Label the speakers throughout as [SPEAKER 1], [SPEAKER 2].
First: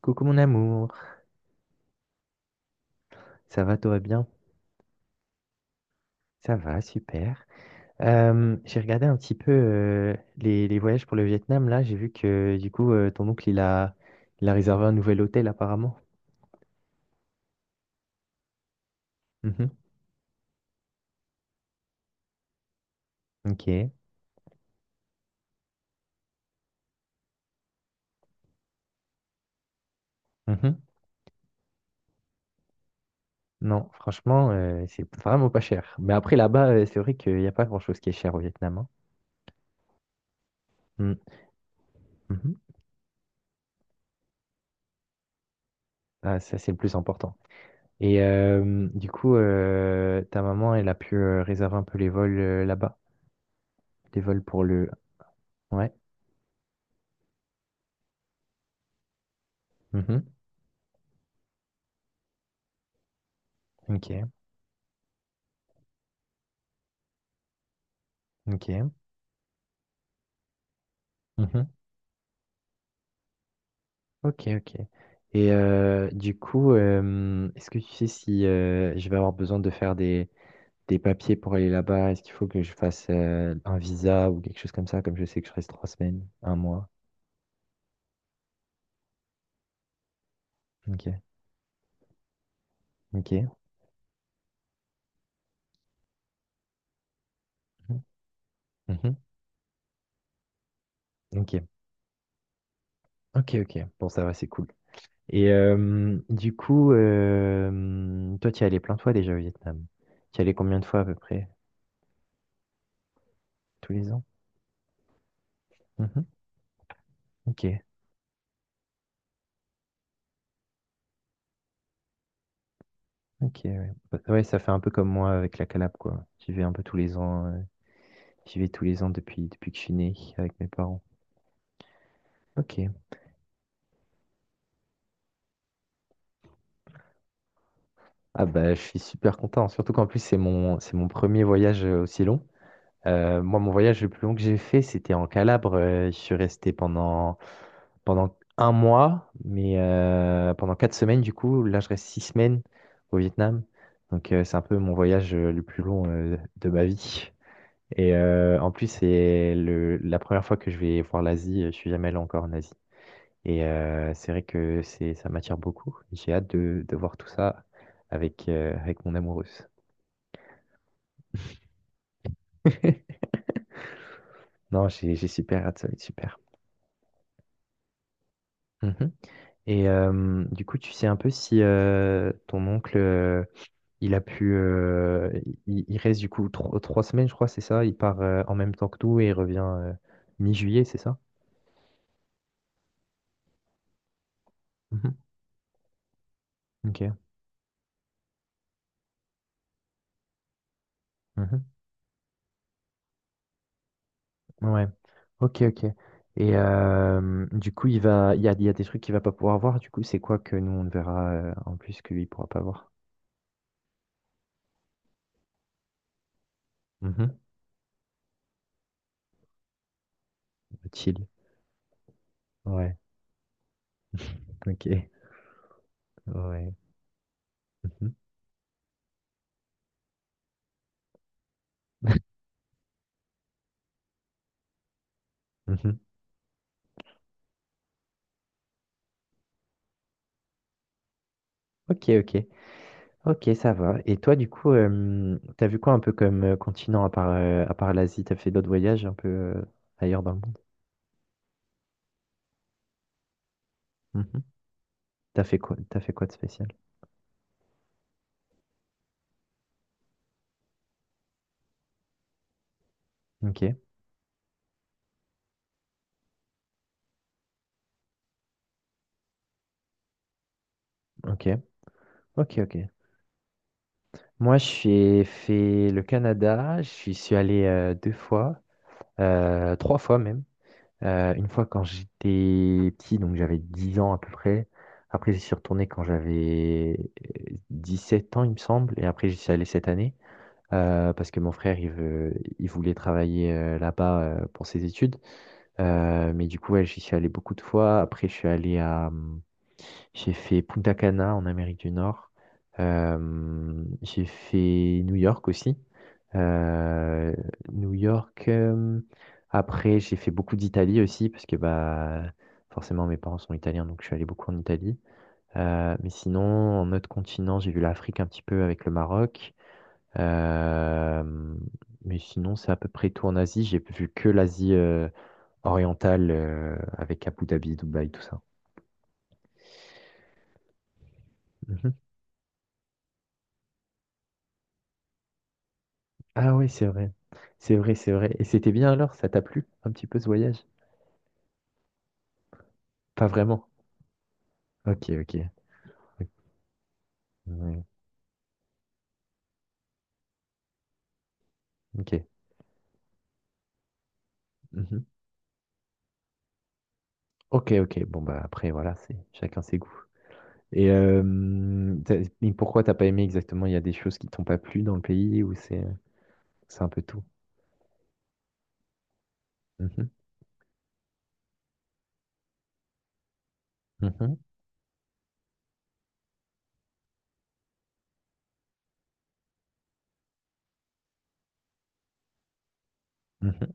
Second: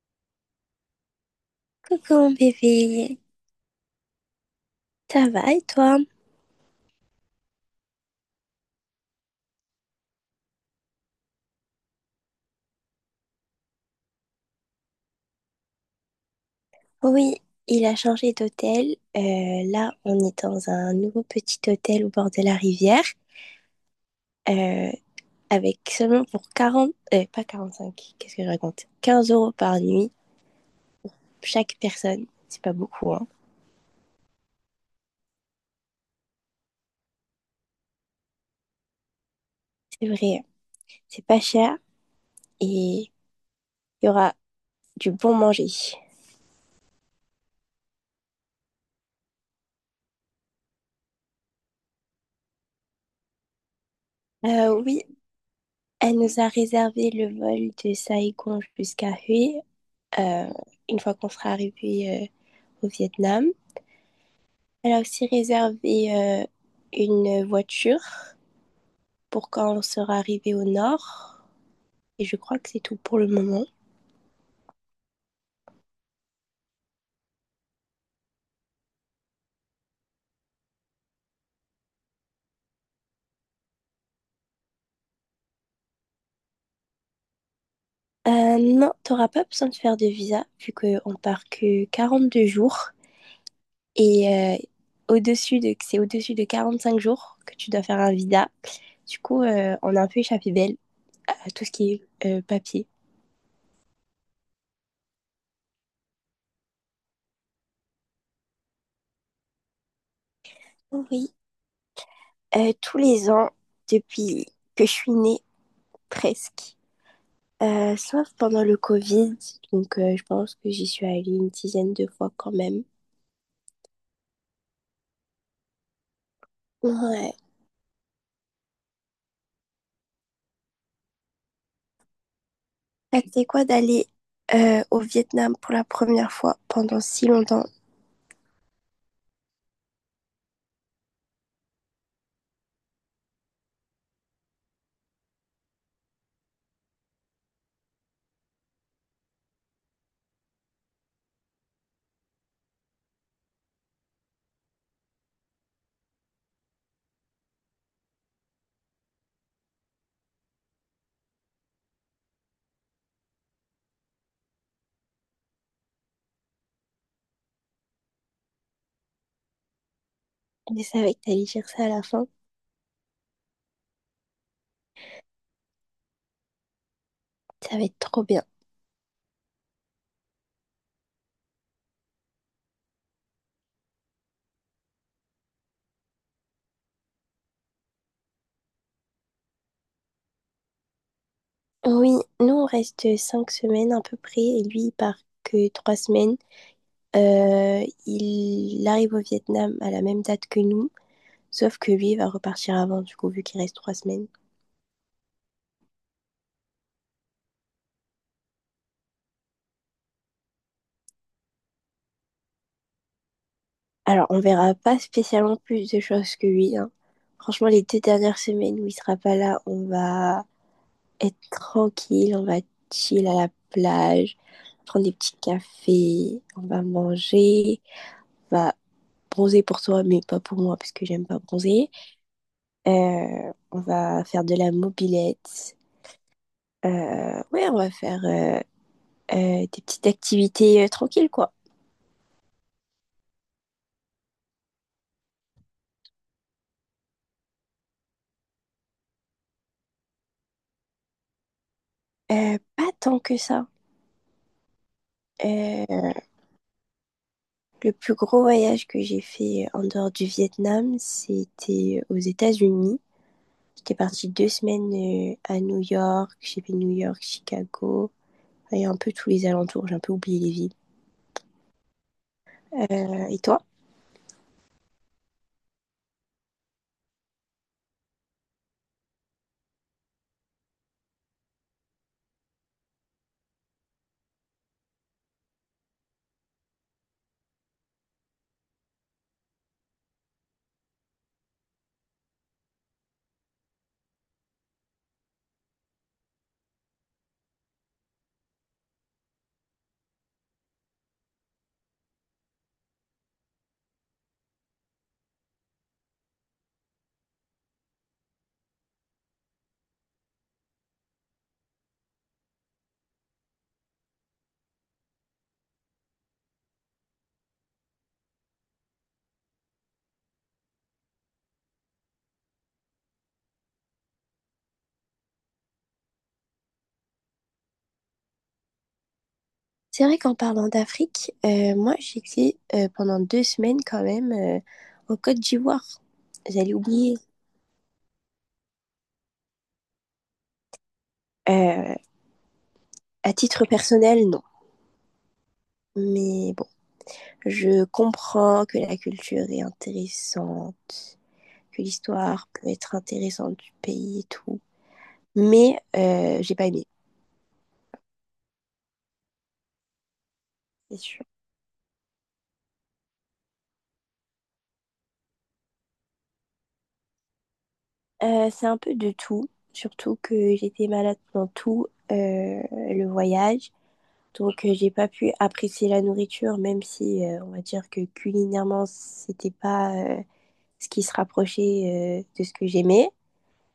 [SPEAKER 1] Coucou mon amour,
[SPEAKER 2] Coucou mon bébé,
[SPEAKER 1] ça va, tout va bien?
[SPEAKER 2] ça va et toi?
[SPEAKER 1] Ça va, super. J'ai regardé un petit peu les voyages pour le Vietnam, là, j'ai vu que du coup ton oncle il a réservé un nouvel hôtel apparemment.
[SPEAKER 2] Oui, il a changé d'hôtel. Euh,
[SPEAKER 1] Mhm.
[SPEAKER 2] là, on est dans un nouveau petit hôtel au bord de la rivière,
[SPEAKER 1] Ok.
[SPEAKER 2] euh, avec seulement pour 40, pas cinq, qu'est-ce que je raconte? 15 € par nuit,
[SPEAKER 1] Mhm.
[SPEAKER 2] chaque personne. C'est pas beaucoup, hein.
[SPEAKER 1] Non, franchement, c'est vraiment pas cher. Mais après là-bas, c'est vrai qu'il n'y a pas grand-chose qui est cher au Vietnam, hein.
[SPEAKER 2] C'est vrai,
[SPEAKER 1] Mm.
[SPEAKER 2] c'est pas cher
[SPEAKER 1] Mhm.
[SPEAKER 2] et il y aura du bon manger.
[SPEAKER 1] Ah, ça, c'est le plus important. Et du coup, ta maman, elle a pu réserver un peu les vols là-bas, les vols pour le...
[SPEAKER 2] Oui,
[SPEAKER 1] Ouais.
[SPEAKER 2] elle nous a réservé le vol de Saigon jusqu'à Hue,
[SPEAKER 1] Mhm.
[SPEAKER 2] euh, une fois qu'on sera arrivé au Vietnam.
[SPEAKER 1] Ok.
[SPEAKER 2] Elle a aussi réservé une voiture
[SPEAKER 1] OK.
[SPEAKER 2] pour quand on sera arrivé au nord.
[SPEAKER 1] Mhm.
[SPEAKER 2] Et je crois que c'est tout pour le moment.
[SPEAKER 1] OK, OK. Et du coup, est-ce que tu sais si je vais avoir besoin de faire des papiers pour aller là-bas? Est-ce qu'il faut que je fasse un visa ou quelque chose comme ça, comme je sais que je reste 3 semaines, un mois?
[SPEAKER 2] Non, t'auras pas besoin de faire de visa vu qu'on
[SPEAKER 1] OK,
[SPEAKER 2] part que 42 jours.
[SPEAKER 1] OK.
[SPEAKER 2] Et c'est au-dessus de 45 jours que tu dois faire
[SPEAKER 1] Mhm.
[SPEAKER 2] un visa.
[SPEAKER 1] Mhm.
[SPEAKER 2] Du coup, on a un peu échappé belle à
[SPEAKER 1] OK,
[SPEAKER 2] tout ce qui est papier.
[SPEAKER 1] OK, OK. Bon, ça va, c'est cool. Et du coup, toi, tu y es allé plein de fois déjà au Vietnam. Tu y es allé combien de fois à peu
[SPEAKER 2] Oui,
[SPEAKER 1] près?
[SPEAKER 2] tous les ans,
[SPEAKER 1] Tous les ans?
[SPEAKER 2] depuis que je suis née,
[SPEAKER 1] Mhm.
[SPEAKER 2] presque.
[SPEAKER 1] OK.
[SPEAKER 2] Sauf pendant le Covid, donc je pense que j'y suis allée une dizaine de fois quand même.
[SPEAKER 1] Ok, ouais. Bah, ouais, ça fait un peu comme moi avec la Calabre, quoi. J'y vais un peu tous les
[SPEAKER 2] Ouais.
[SPEAKER 1] ans. J'y vais tous les ans depuis que je suis né avec mes parents. Ok.
[SPEAKER 2] Ça, c'était quoi d'aller au Vietnam pour la première fois pendant si longtemps?
[SPEAKER 1] Ah bah, je suis super content, surtout qu'en plus, c'est mon premier voyage aussi long. Moi, mon voyage le plus long que j'ai fait, c'était en Calabre. Je suis resté pendant un mois, mais pendant 4 semaines, du coup. Là, je reste 6 semaines au Vietnam. Donc, c'est un peu mon voyage le plus long de ma vie. Et en plus, c'est la première fois que je vais voir l'Asie. Je suis jamais allé encore en Asie. Et c'est vrai que ça m'attire beaucoup. J'ai hâte de voir tout ça avec mon amoureuse.
[SPEAKER 2] Je savais que t'allais dire ça à la fin.
[SPEAKER 1] Non, j'ai super hâte, ça va être super.
[SPEAKER 2] Ça va être trop bien.
[SPEAKER 1] Mhm. Et du coup, tu sais un peu si ton oncle, il a pu, il reste du coup 3 semaines, je crois, c'est ça? Il part en même temps que nous et il revient mi-juillet, c'est ça?
[SPEAKER 2] Oui, nous on reste 5 semaines à peu près et lui il part
[SPEAKER 1] Mhm.
[SPEAKER 2] que 3 semaines.
[SPEAKER 1] Ok.
[SPEAKER 2] Il arrive au Vietnam à la même date que nous,
[SPEAKER 1] Mhm.
[SPEAKER 2] sauf que lui il va repartir avant du coup vu qu'il reste 3 semaines.
[SPEAKER 1] Ouais. Ok, ok. Et du coup, il va, il y a des trucs qu'il va pas pouvoir voir. Du coup, c'est quoi que nous, on ne verra en plus que lui, il pourra pas voir?
[SPEAKER 2] Alors, on verra pas spécialement plus de choses que lui, hein.
[SPEAKER 1] Mhm.
[SPEAKER 2] Franchement, les 2 dernières semaines où il sera pas là, on va
[SPEAKER 1] Chill.
[SPEAKER 2] être tranquille, on va
[SPEAKER 1] Ouais.
[SPEAKER 2] chill à la plage,
[SPEAKER 1] Ok.
[SPEAKER 2] prendre des petits cafés, on
[SPEAKER 1] Ouais.
[SPEAKER 2] va manger,
[SPEAKER 1] Mhm.
[SPEAKER 2] on va bronzer pour toi, mais pas pour moi, parce que j'aime pas bronzer. On va faire de la mobilette.
[SPEAKER 1] Mhm.
[SPEAKER 2] Ouais, on va faire des petites activités tranquilles, quoi.
[SPEAKER 1] Ok, ok. Ok, ça va. Et toi, du coup, t'as vu quoi un peu comme continent à part l'Asie? T'as fait d'autres voyages un peu ailleurs dans le monde?
[SPEAKER 2] Pas tant que ça.
[SPEAKER 1] Mhm. T'as fait quoi, t'as
[SPEAKER 2] Euh,
[SPEAKER 1] fait quoi de spécial?
[SPEAKER 2] Le plus gros voyage que j'ai fait en dehors du Vietnam, c'était aux États-Unis.
[SPEAKER 1] Ok,
[SPEAKER 2] J'étais partie 2 semaines à New York. J'ai fait New York, Chicago et un peu tous les alentours. J'ai un peu oublié les villes.
[SPEAKER 1] ok, ok, ok.
[SPEAKER 2] Et toi?
[SPEAKER 1] Moi, je suis fait le Canada. Je suis allé deux fois. Trois fois même. Une fois quand j'étais petit, donc j'avais 10 ans à peu près. Après, j'y suis retourné quand j'avais 7 ans, il me semble. Et après, j'y suis allé cette année parce que mon frère, il voulait travailler là-bas pour ses études. Mais du coup, ouais, j'y suis allé beaucoup de fois. Après, je suis allé à... J'ai fait Punta Cana en Amérique du Nord. J'ai fait New York aussi. Euh, New York. Après, j'ai fait beaucoup d'Italie aussi, parce que bah, forcément, mes parents sont italiens, donc je suis allé beaucoup en Italie. Mais sinon, en autre continent, j'ai vu l'Afrique un petit peu avec le Maroc. Euh, mais sinon, c'est à peu près tout en Asie. J'ai vu que l'Asie orientale, avec Abu Dhabi, Dubaï, tout ça.
[SPEAKER 2] C'est vrai qu'en parlant d'Afrique,
[SPEAKER 1] Mhm.
[SPEAKER 2] moi j'étais pendant 2 semaines quand même en Côte d'Ivoire.
[SPEAKER 1] Ah oui,
[SPEAKER 2] J'allais
[SPEAKER 1] c'est vrai.
[SPEAKER 2] oublier.
[SPEAKER 1] C'est vrai, c'est vrai. Et c'était bien alors? Ça t'a plu un petit peu ce voyage?
[SPEAKER 2] Euh,
[SPEAKER 1] Pas
[SPEAKER 2] à titre
[SPEAKER 1] vraiment.
[SPEAKER 2] personnel, non.
[SPEAKER 1] Ok, ok.
[SPEAKER 2] Mais bon,
[SPEAKER 1] Ouais,
[SPEAKER 2] je comprends que la culture est intéressante, que
[SPEAKER 1] ok.
[SPEAKER 2] l'histoire peut être intéressante du pays et tout.
[SPEAKER 1] Mhm.
[SPEAKER 2] Mais j'ai pas aimé,
[SPEAKER 1] Ok, ok. Bon, bah après, voilà, c'est chacun ses goûts. Et,
[SPEAKER 2] c'est sûr.
[SPEAKER 1] euh, t'as- et pourquoi t'as pas aimé exactement? Il y a des choses qui t'ont pas plu dans le pays ou c'est un peu tout?
[SPEAKER 2] C'est un peu de tout,
[SPEAKER 1] Mhm.
[SPEAKER 2] surtout que j'étais malade pendant tout le voyage.
[SPEAKER 1] Mhm.
[SPEAKER 2] Donc j'ai pas pu apprécier la nourriture, même si on va dire que culinairement c'était pas ce qui se rapprochait de ce que j'aimais.
[SPEAKER 1] Mhm.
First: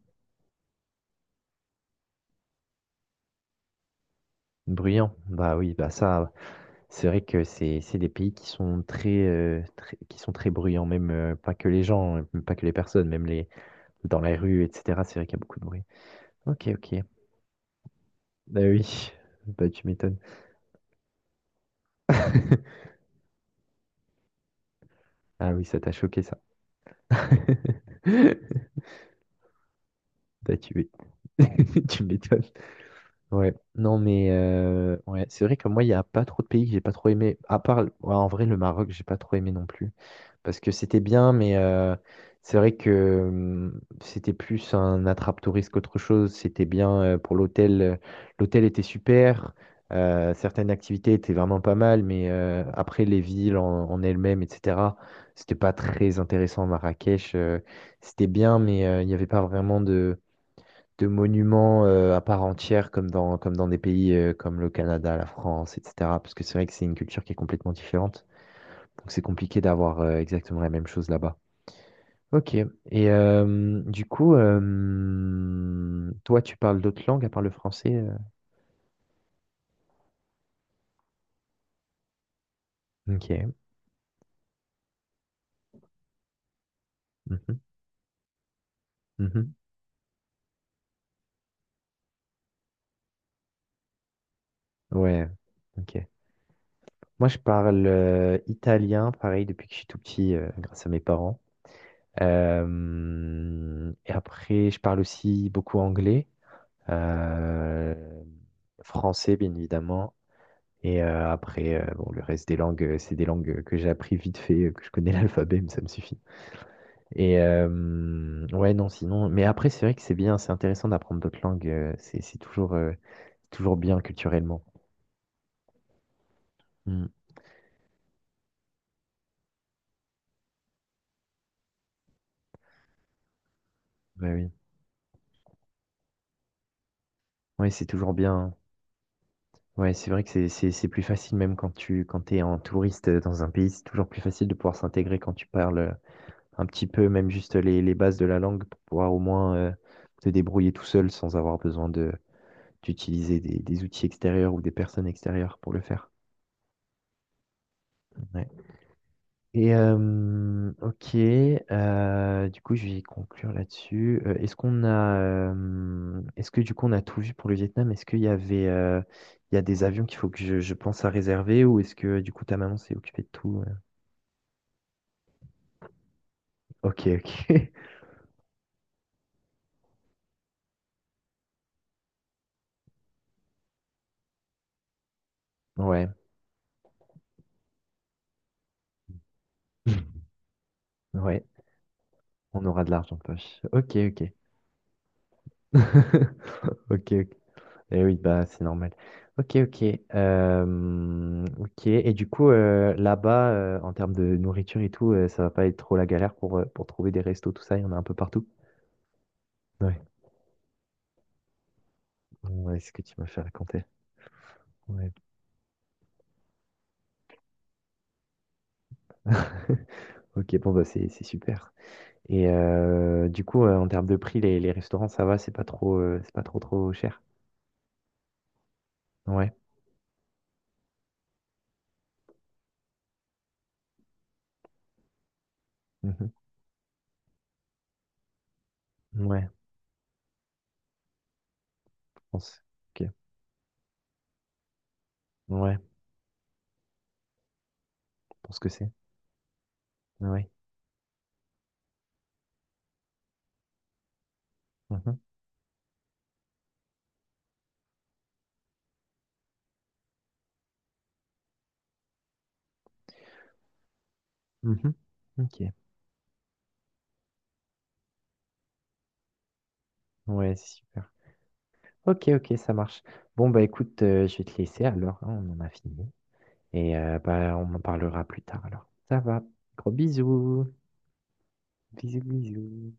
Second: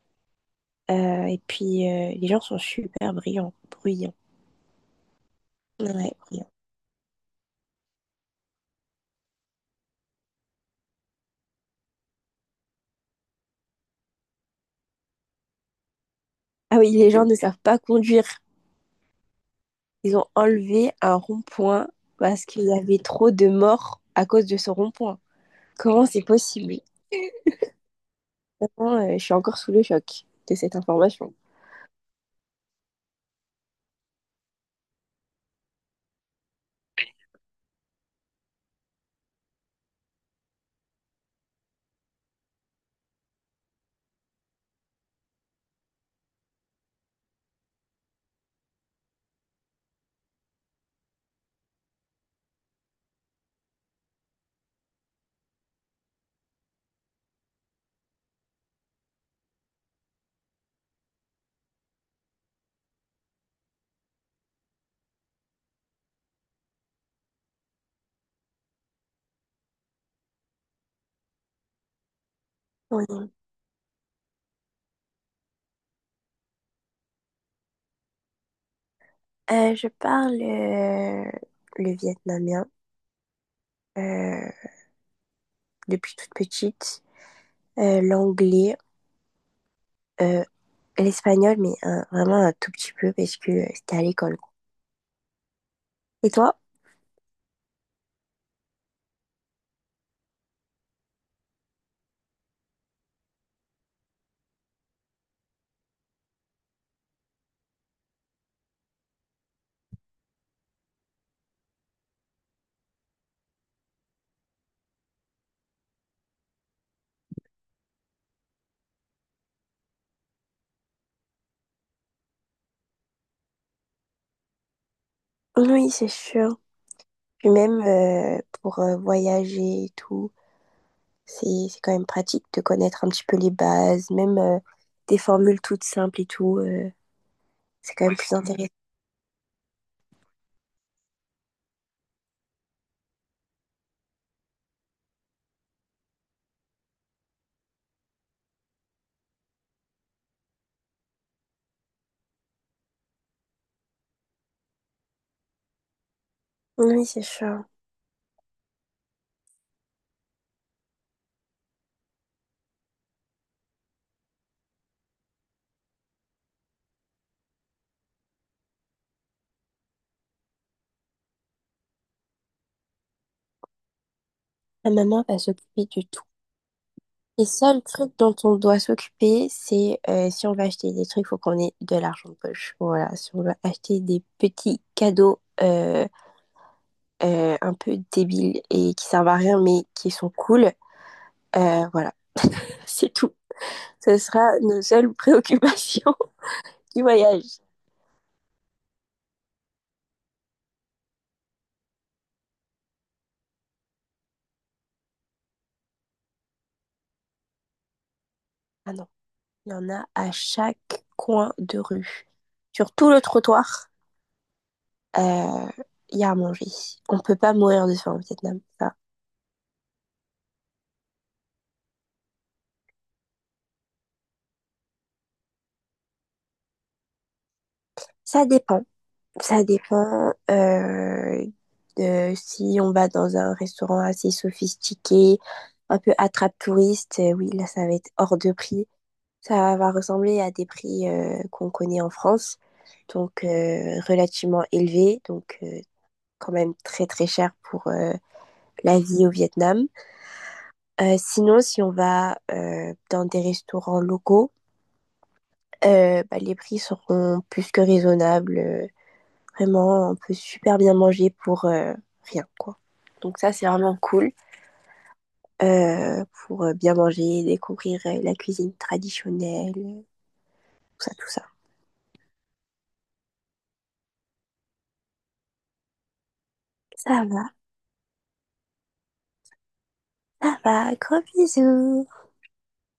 [SPEAKER 2] Et puis les gens sont super bruyants.
[SPEAKER 1] Bruyant. Bah oui, bah
[SPEAKER 2] Ouais,
[SPEAKER 1] ça.
[SPEAKER 2] bruyants.
[SPEAKER 1] C'est vrai que c'est des pays qui sont très, très, qui sont très bruyants, même, pas que les gens, même pas que les personnes, même les dans la rue et cetera, c'est vrai qu'il y a beaucoup de bruit. OK,
[SPEAKER 2] Ah oui,
[SPEAKER 1] OK.
[SPEAKER 2] les gens ne savent pas conduire.
[SPEAKER 1] Bah, oui, bah, tu
[SPEAKER 2] Ils
[SPEAKER 1] m'étonnes.
[SPEAKER 2] ont enlevé un rond-point parce qu'il y avait trop de morts à cause de ce rond-point.
[SPEAKER 1] Ah oui, ça t'a
[SPEAKER 2] Comment c'est
[SPEAKER 1] choqué ça.
[SPEAKER 2] possible? Vraiment, je suis encore sous le choc de
[SPEAKER 1] Bah, tu
[SPEAKER 2] cette
[SPEAKER 1] m'é
[SPEAKER 2] information.
[SPEAKER 1] tu m'étonnes. Ouais, non mais, ouais, c'est vrai que moi, il y a pas trop de pays que j'ai pas trop aimé, à part, ouais, en vrai, le Maroc, j'ai pas trop aimé non plus. Parce que c'était bien, mais c'est vrai que c'était plus un attrape-touriste qu'autre chose. C'était bien pour l'hôtel. L'hôtel était super. Certaines activités étaient vraiment pas mal, mais après les villes en elles-mêmes, etc., c'était pas très intéressant. Marrakech, c'était bien, mais il n'y avait pas vraiment de monuments à part entière comme dans des pays comme le Canada, la France, etc. Parce que c'est vrai que c'est une culture qui est complètement différente. Donc c'est compliqué d'avoir exactement la même chose là-bas. Ok. Et
[SPEAKER 2] Oui.
[SPEAKER 1] du coup, toi, tu parles d'autres langues à part le français?
[SPEAKER 2] Je parle le vietnamien
[SPEAKER 1] Ok.
[SPEAKER 2] euh, depuis toute petite,
[SPEAKER 1] Mhm,
[SPEAKER 2] l'anglais,
[SPEAKER 1] mhm.
[SPEAKER 2] euh, l'espagnol, mais vraiment un tout petit peu parce que c'était à l'école, quoi.
[SPEAKER 1] Ouais. Ok.
[SPEAKER 2] Et toi?
[SPEAKER 1] Moi, je parle italien, pareil, depuis que je suis tout petit, grâce à mes parents. Et après, je parle aussi beaucoup anglais, euh, français, bien évidemment. Et après, bon, le reste des langues, c'est des langues que j'ai appris vite fait, que je connais l'alphabet, mais ça me suffit. Et ouais, non, sinon mais après, c'est vrai que c'est bien, c'est intéressant d'apprendre d'autres langues, c'est toujours, toujours bien culturellement.
[SPEAKER 2] Oui, c'est sûr.
[SPEAKER 1] Mmh,
[SPEAKER 2] Puis même pour voyager et tout. C'est quand même pratique de connaître un petit peu les bases,
[SPEAKER 1] bah,
[SPEAKER 2] même
[SPEAKER 1] oui.
[SPEAKER 2] des formules toutes simples et tout. euh,
[SPEAKER 1] Ouais, c'est
[SPEAKER 2] c'est quand
[SPEAKER 1] toujours
[SPEAKER 2] même plus
[SPEAKER 1] bien.
[SPEAKER 2] intéressant.
[SPEAKER 1] Ouais, c'est vrai que c'est plus facile, même quand tu quand t'es es en touriste, dans un pays, c'est toujours plus facile de pouvoir s'intégrer quand tu parles, un petit peu, même juste les bases de la langue pour pouvoir au moins, te débrouiller tout seul sans avoir besoin de d'utiliser des outils extérieurs ou des personnes extérieures pour le faire.
[SPEAKER 2] Oui, c'est sûr.
[SPEAKER 1] Ouais. Et ok, du coup je vais conclure là-dessus. Est-ce que du coup on a tout vu pour le Vietnam? Est-ce qu'il y avait, il y a des avions qu'il faut que je pense à réserver ou est-ce que du coup ta maman s'est occupée de tout?
[SPEAKER 2] La maman va s'occuper de tout.
[SPEAKER 1] Ok, ok,
[SPEAKER 2] Les seuls trucs dont on doit s'occuper, c'est si on va acheter des trucs, il faut qu'on ait de l'argent de poche. Voilà, si on veut acheter des petits cadeaux
[SPEAKER 1] ouais,
[SPEAKER 2] un peu débiles et qui servent à rien, mais qui sont cool,
[SPEAKER 1] ouais,
[SPEAKER 2] voilà,
[SPEAKER 1] on aura de
[SPEAKER 2] c'est
[SPEAKER 1] l'argent de
[SPEAKER 2] tout.
[SPEAKER 1] poche. Ok,
[SPEAKER 2] Ce
[SPEAKER 1] ok,
[SPEAKER 2] sera nos seules préoccupations
[SPEAKER 1] ok,
[SPEAKER 2] du
[SPEAKER 1] ok.
[SPEAKER 2] voyage.
[SPEAKER 1] Eh oui, bah, c'est normal. Ok, ok. Ok. Et du coup, là-bas, en termes de nourriture et tout, ça va pas être trop la galère pour trouver des restos, tout ça, il y en a un peu partout.
[SPEAKER 2] Ah non. Il y en
[SPEAKER 1] Ouais,
[SPEAKER 2] a à chaque coin de rue.
[SPEAKER 1] ouais, c'est
[SPEAKER 2] Sur
[SPEAKER 1] ce que
[SPEAKER 2] tout
[SPEAKER 1] tu
[SPEAKER 2] le
[SPEAKER 1] m'as fait raconter.
[SPEAKER 2] trottoir,
[SPEAKER 1] Ouais.
[SPEAKER 2] euh, il y a à manger. On peut pas mourir de faim au Vietnam. Ça,
[SPEAKER 1] Ok, bon, bah, c'est super. Et du coup, en termes de prix, les restaurants, ça va, c'est pas trop, trop cher.
[SPEAKER 2] ça dépend.
[SPEAKER 1] Ouais.
[SPEAKER 2] Ça dépend de si on va dans un restaurant assez sophistiqué, un peu
[SPEAKER 1] Mhm,
[SPEAKER 2] attrape-touriste. Oui, là, ça va être hors de prix.
[SPEAKER 1] ouais,
[SPEAKER 2] Ça va ressembler à des prix qu'on connaît en
[SPEAKER 1] je
[SPEAKER 2] France,
[SPEAKER 1] pense. Ok.
[SPEAKER 2] donc relativement élevés,
[SPEAKER 1] Ouais,
[SPEAKER 2] quand même très très cher pour
[SPEAKER 1] je pense que c'est.
[SPEAKER 2] la vie au Vietnam.
[SPEAKER 1] Ouais.
[SPEAKER 2] Sinon, si on va dans des restaurants locaux,
[SPEAKER 1] Mhm,
[SPEAKER 2] bah, les prix seront plus que raisonnables. Vraiment, on peut super bien manger pour rien, quoi. Donc ça, c'est vraiment cool
[SPEAKER 1] mhm. Ok.
[SPEAKER 2] pour bien manger, découvrir la cuisine traditionnelle, tout
[SPEAKER 1] Ouais, c'est super.
[SPEAKER 2] ça, tout ça.
[SPEAKER 1] Ok, ok, ça marche. Bon, bah écoute, je vais te laisser alors, hein, on en a fini. Et
[SPEAKER 2] Ça va,
[SPEAKER 1] bah, on en parlera plus tard alors. Ça va. Gros
[SPEAKER 2] ça
[SPEAKER 1] bisous.
[SPEAKER 2] va, gros bisous.
[SPEAKER 1] Bisous, bisous.